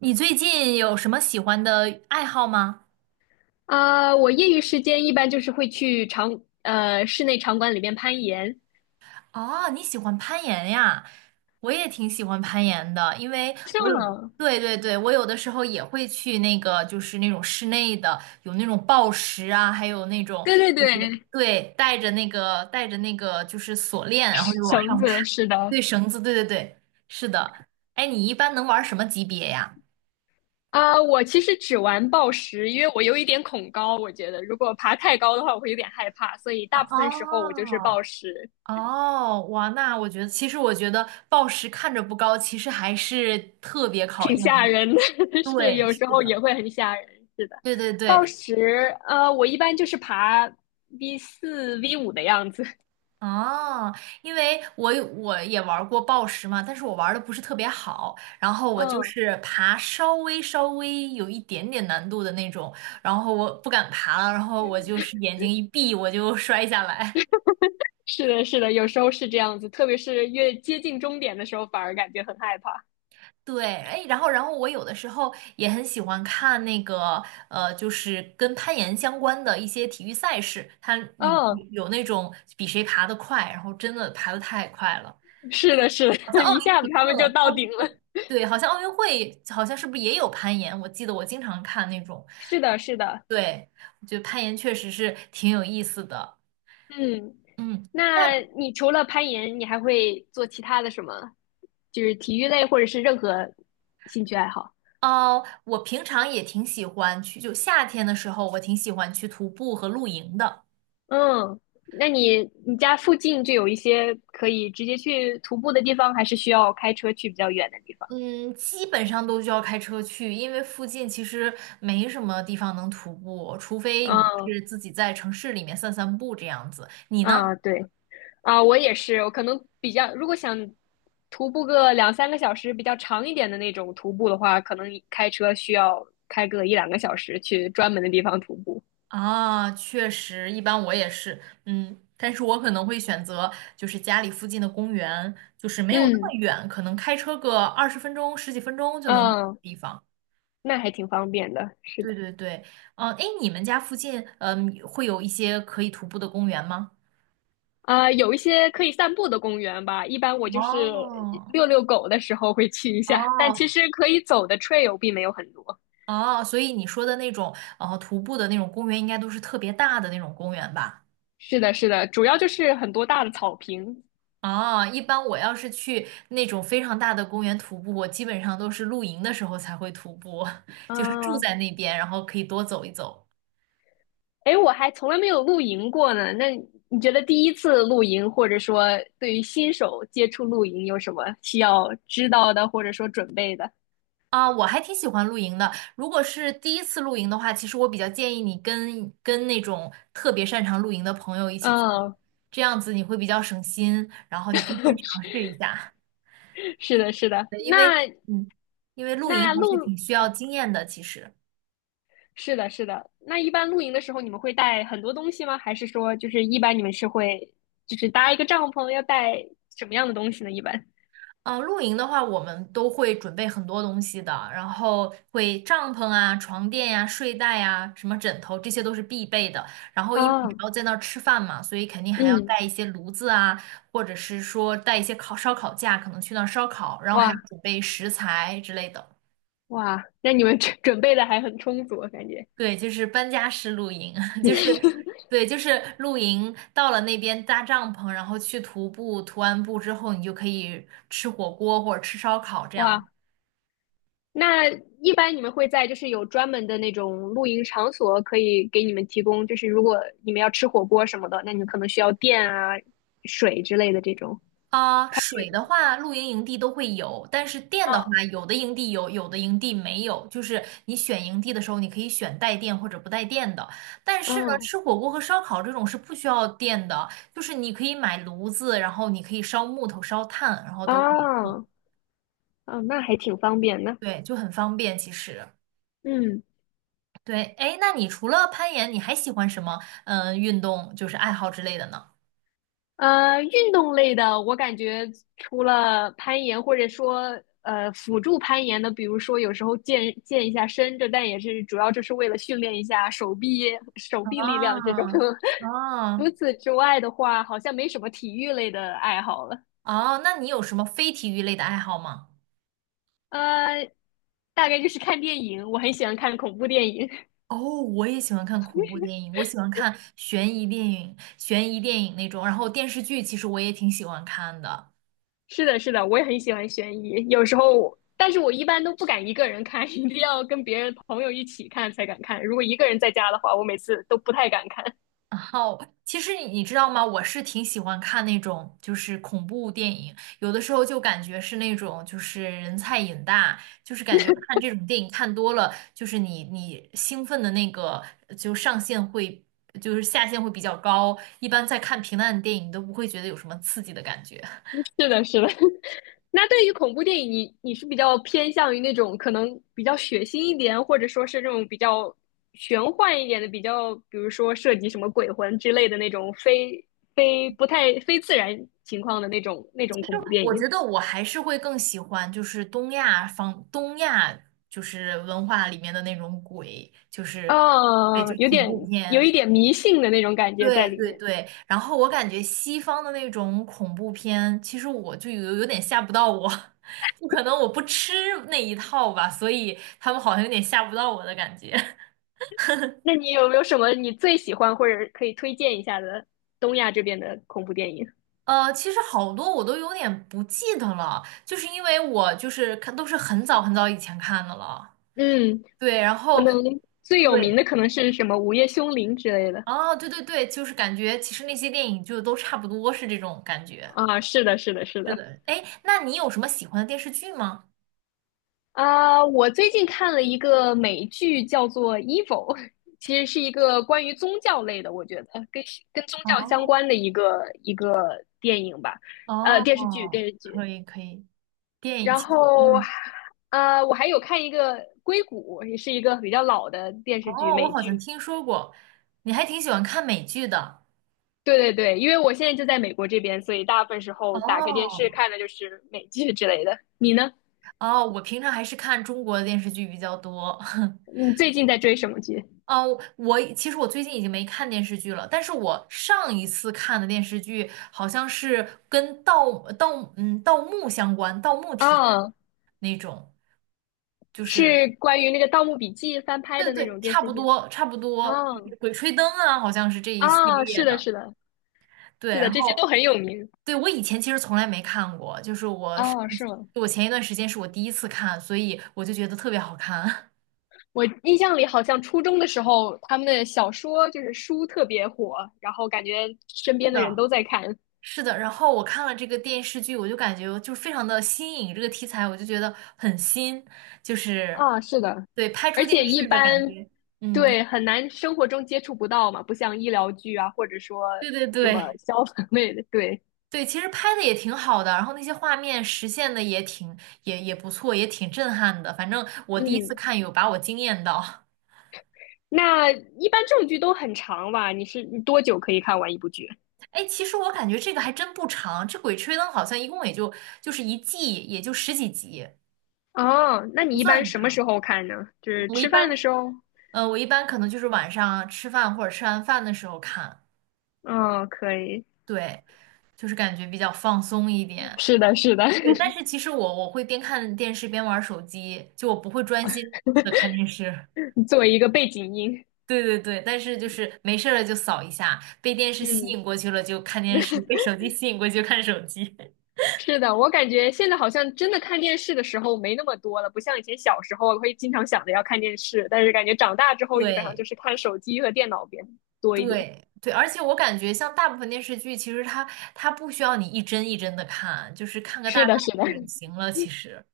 你最近有什么喜欢的爱好吗？啊，我业余时间一般就是会去室内场馆里面攀岩。哦，你喜欢攀岩呀？我也挺喜欢攀岩的，因为是我有的，吗？对对对，我有的时候也会去那个，就是那种室内的，有那种抱石啊，还有那种对对就是对，对，带着那个就是锁链，然后就往绳上爬，子是的。对，绳子，对对对，是的。哎，你一般能玩什么级别呀？啊，我其实只玩抱石，因为我有一点恐高，我觉得如果爬太高的话，我会有点害怕，所以大部分时候哦，我就是抱石，哦，哇，那我觉得，其实我觉得暴食看着不高，其实还是特别考挺吓验。人的。是对，有是时候的，也会很吓人，是的。对对抱对。石，我一般就是爬 V4、V5的样子。哦，因为我也玩过暴食嘛，但是我玩的不是特别好，然后我就嗯，是爬稍微有一点点难度的那种，然后我不敢爬了，然后我就是眼睛一闭我就 摔下来。是的，是的，有时候是这样子，特别是越接近终点的时候，反而感觉很害怕。对，哎，然后，我有的时候也很喜欢看那个，就是跟攀岩相关的一些体育赛事，它有嗯，有那种比谁爬得快，然后真的爬得太快了，是的，是好像的，奥一林下匹子他们就克、到奥运顶会，了。对，好像奥运会好像是不是也有攀岩？我记得我经常看那种，是的，是的。对，我觉得攀岩确实是挺有意思的，嗯，嗯。那那你除了攀岩，你还会做其他的什么？就是体育类或者是任何兴趣爱好？哦，我平常也挺喜欢去，就夏天的时候，我挺喜欢去徒步和露营的。嗯，那你家附近就有一些可以直接去徒步的地方，还是需要开车去比较远的地方？嗯，基本上都需要开车去，因为附近其实没什么地方能徒步，除非你就嗯是自己在城市里面散散步这样子。你呢？嗯，对。啊，我也是，我可能比较，如果想徒步个两三个小时，比较长一点的那种徒步的话，可能开车需要开个一两个小时去专门的地方徒步。啊，确实，一般我也是，嗯，但是我可能会选择就是家里附近的公园，就是没有那么嗯远，可能开车个20分钟、十几分钟就能到的嗯，地方。那还挺方便的，是对的。对对，嗯，哎，你们家附近，嗯，会有一些可以徒步的公园吗？啊，有一些可以散步的公园吧，一般我就是哦遛遛狗的时候会去一下，但其哦，实可以走的 trail 并没有很多。哦，所以你说的那种徒步的那种公园，应该都是特别大的那种公园吧？是的，是的，主要就是很多大的草坪。哦，一般我要是去那种非常大的公园徒步，我基本上都是露营的时候才会徒步，就是住啊，在那边，然后可以多走一走。哎，我还从来没有露营过呢。那你觉得第一次露营，或者说对于新手接触露营，有什么需要知道的，或者说准备的？啊，我还挺喜欢露营的。如果是第一次露营的话，其实我比较建议你跟那种特别擅长露营的朋友一起去嗯，这样子你会比较省心，然后你可以先尝试一下，是的，是的。因为那嗯，因为露营那还是挺露，需要哦，经验的，其实。是的，是的。那一般露营的时候，你们会带很多东西吗？还是说，就是一般你们是会，就是搭一个帐篷，要带什么样的东西呢？一般？嗯，露营的话，我们都会准备很多东西的，然后会帐篷啊、床垫呀、睡袋呀、什么枕头，这些都是必备的。然后，因为你啊，还要在那儿吃饭嘛，所以肯定还要嗯，带一些炉子啊，或者是说带一些烧烤架，可能去那儿烧烤，然后还要哇准备食材之类的。哇，那你们准备的还很充足，我感觉。对，就是搬家式露营，就是对，就是露营到了那边搭帐篷，然后去徒步，徒完步之后，你就可以吃火锅或者吃烧烤这哇，样。那一般你们会在就是有专门的那种露营场所可以给你们提供，就是如果你们要吃火锅什么的，那你们可能需要电啊、水之类的这种。啊，水的话，露营营地都会有，但是电的话，有的营地有，有的营地没有。就是你选营地的时候，你可以选带电或者不带电的。但是呢，嗯，吃火锅和烧烤这种是不需要电的，就是你可以买炉子，然后你可以烧木头、烧炭，然后都可以弄。哦，哦，那还挺方便的。对，就很方便其实。嗯。对，哎，那你除了攀岩，你还喜欢什么？嗯，运动就是爱好之类的呢？运动类的，我感觉除了攀岩，或者说辅助攀岩的，比如说有时候健健一下身，这但也是主要就是为了训练一下手臂力量这种。啊，哦除此之外的话，好像没什么体育类的爱好了。哦，那你有什么非体育类的爱好吗？呃，大概就是看电影，我很喜欢看恐怖电影。哦，我也喜欢看恐怖电影，我喜欢看悬疑电影那种，然后电视剧其实我也挺喜欢看的。是的，是的，我也很喜欢悬疑，有时候，但是我一般都不敢一个人看，一定要跟别人朋友一起看才敢看。如果一个人在家的话，我每次都不太敢看。然后，其实你知道吗？我是挺喜欢看那种就是恐怖电影，有的时候就感觉是那种就是人菜瘾大，就是感觉看这种电影看多了，就是你兴奋的那个就上限会就是下限会比较高，一般在看平淡的电影都不会觉得有什么刺激的感觉。是的，是的。那对于恐怖电影，你是比较偏向于那种可能比较血腥一点，或者说是这种比较玄幻一点的，比如说涉及什么鬼魂之类的那种非非不太非自然情况的那种恐怖电我影，觉得我还是会更喜欢，就是东亚就是文化里面的那种鬼，就是对，就啊，是有恐点怖有一片，点迷信的那种感觉在对里对面。对。然后我感觉西方的那种恐怖片，其实我就有点吓不到我，就可能我不吃那一套吧，所以他们好像有点吓不到我的感觉。那你有没有什么你最喜欢或者可以推荐一下的东亚这边的恐怖电影？呃，其实好多我都有点不记得了，就是因为我就是看都是很早很早以前看的了。嗯，对，然可后能最有名对的可能是什么《午夜凶铃》之类的。哦，对对对，就是感觉其实那些电影就都差不多是这种感觉。啊。是的，是的，是是的。的，哎，那你有什么喜欢的电视剧吗？啊，我最近看了一个美剧，叫做《Evil》,其实是一个关于宗教类的，我觉得跟宗教相哦关的一个电影吧，电视剧，哦，电视剧。可以可以，电影然其实后，嗯，我还有看一个《硅谷》，也是一个比较老的电视剧，哦，我美好像剧。听说过，你还挺喜欢看美剧的。对对对，因为我现在就在美国这边，所以大部分时候打开电视哦看的就是美剧之类的。你呢？哦，我平常还是看中国的电视剧比较多。你最近在追什么剧？哦，其实我最近已经没看电视剧了，但是我上一次看的电视剧好像是跟盗墓相关，盗墓题材啊？那种，就是是关于那个《盗墓笔记》翻拍对的那对对，种电差视不剧。多差不啊多，就是鬼吹灯》啊，好像是这一系啊，列是的，的，是的，对，是的，然这些后都很有名。对我以前其实从来没看过，就是哦，是吗？我前一段时间是我第一次看，所以我就觉得特别好看。我印象里好像初中的时候，他们的小说就是书特别火，然后感觉身 是边的人的，都在看。是的，然后我看了这个电视剧，我就感觉就是非常的新颖，这个题材我就觉得很新，就是啊，是的，对拍而出且电一视的感般，觉。嗯，对，很难生活中接触不到嘛，不像医疗剧啊，或者说对对什么对消 防类的。对，对，其实拍的也挺好的，然后那些画面实现的也不错，也挺震撼的。反正我第一次嗯，看有把我惊艳到。那一般这种剧都很长吧？你是你多久可以看完一部剧？哎，其实我感觉这个还真不长，这《鬼吹灯》好像一共就是一季也就十几集，哦，那不你一算般很什么时长。候看呢？就是我一吃饭的般时候？我一般可能就是晚上吃饭或者吃完饭的时候看，嗯，可以。对，就是感觉比较放松一点。是的，是的，对，但是其实我会边看电视边玩手机，就我不会专心的看电视。作为一个背景音。对对对，但是就是没事儿了就扫一下，被电视吸嗯，引过去了就看电视，被手机吸引过去就看手机。是的，我感觉现在好像真的看电视的时候没那么多了，不像以前小时候会经常想着要看电视，但是感觉长大之后基本上对就是看手机和电脑边多一点。对对，而且我感觉像大部分电视剧，其实它不需要你一帧一帧的看，就是看个大是概的，是的，就 行了，其实。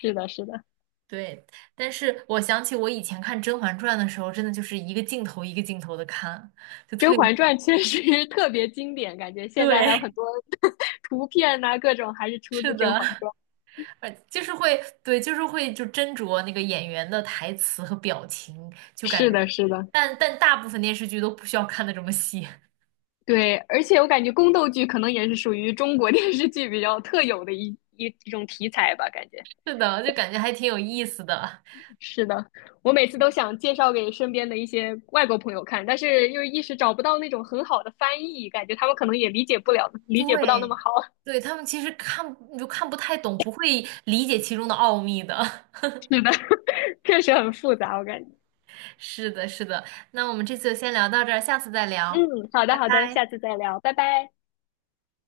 是的，是的，对，但是我想起我以前看《甄嬛传》的时候，真的就是一个镜头一个镜头的看，就《甄特别，嬛传》确实 特别经典，感觉现在还有很对，多 图片呐、各种还是出自是《甄的，嬛传》。就是会，对，就是会就斟酌那个演员的台词和表情，就感是觉，的，是的，但大部分电视剧都不需要看的这么细，对，而且我感觉宫斗剧可能也是属于中国 电视剧比较特有的一种题材吧，感觉。是的，就感觉还挺有意思的。是的，我每次都想介绍给身边的一些外国朋友看，但是又一时找不到那种很好的翻译，感觉他们可能也理解不了，理解不到那对，么好。对，他们其实看你就看不太懂，不会理解其中的奥秘的。是的，确实很复杂，我感觉。是的，是的。那我们这次就先聊到这儿，下次再聊，嗯，好的拜好的，拜。下次再聊，拜拜。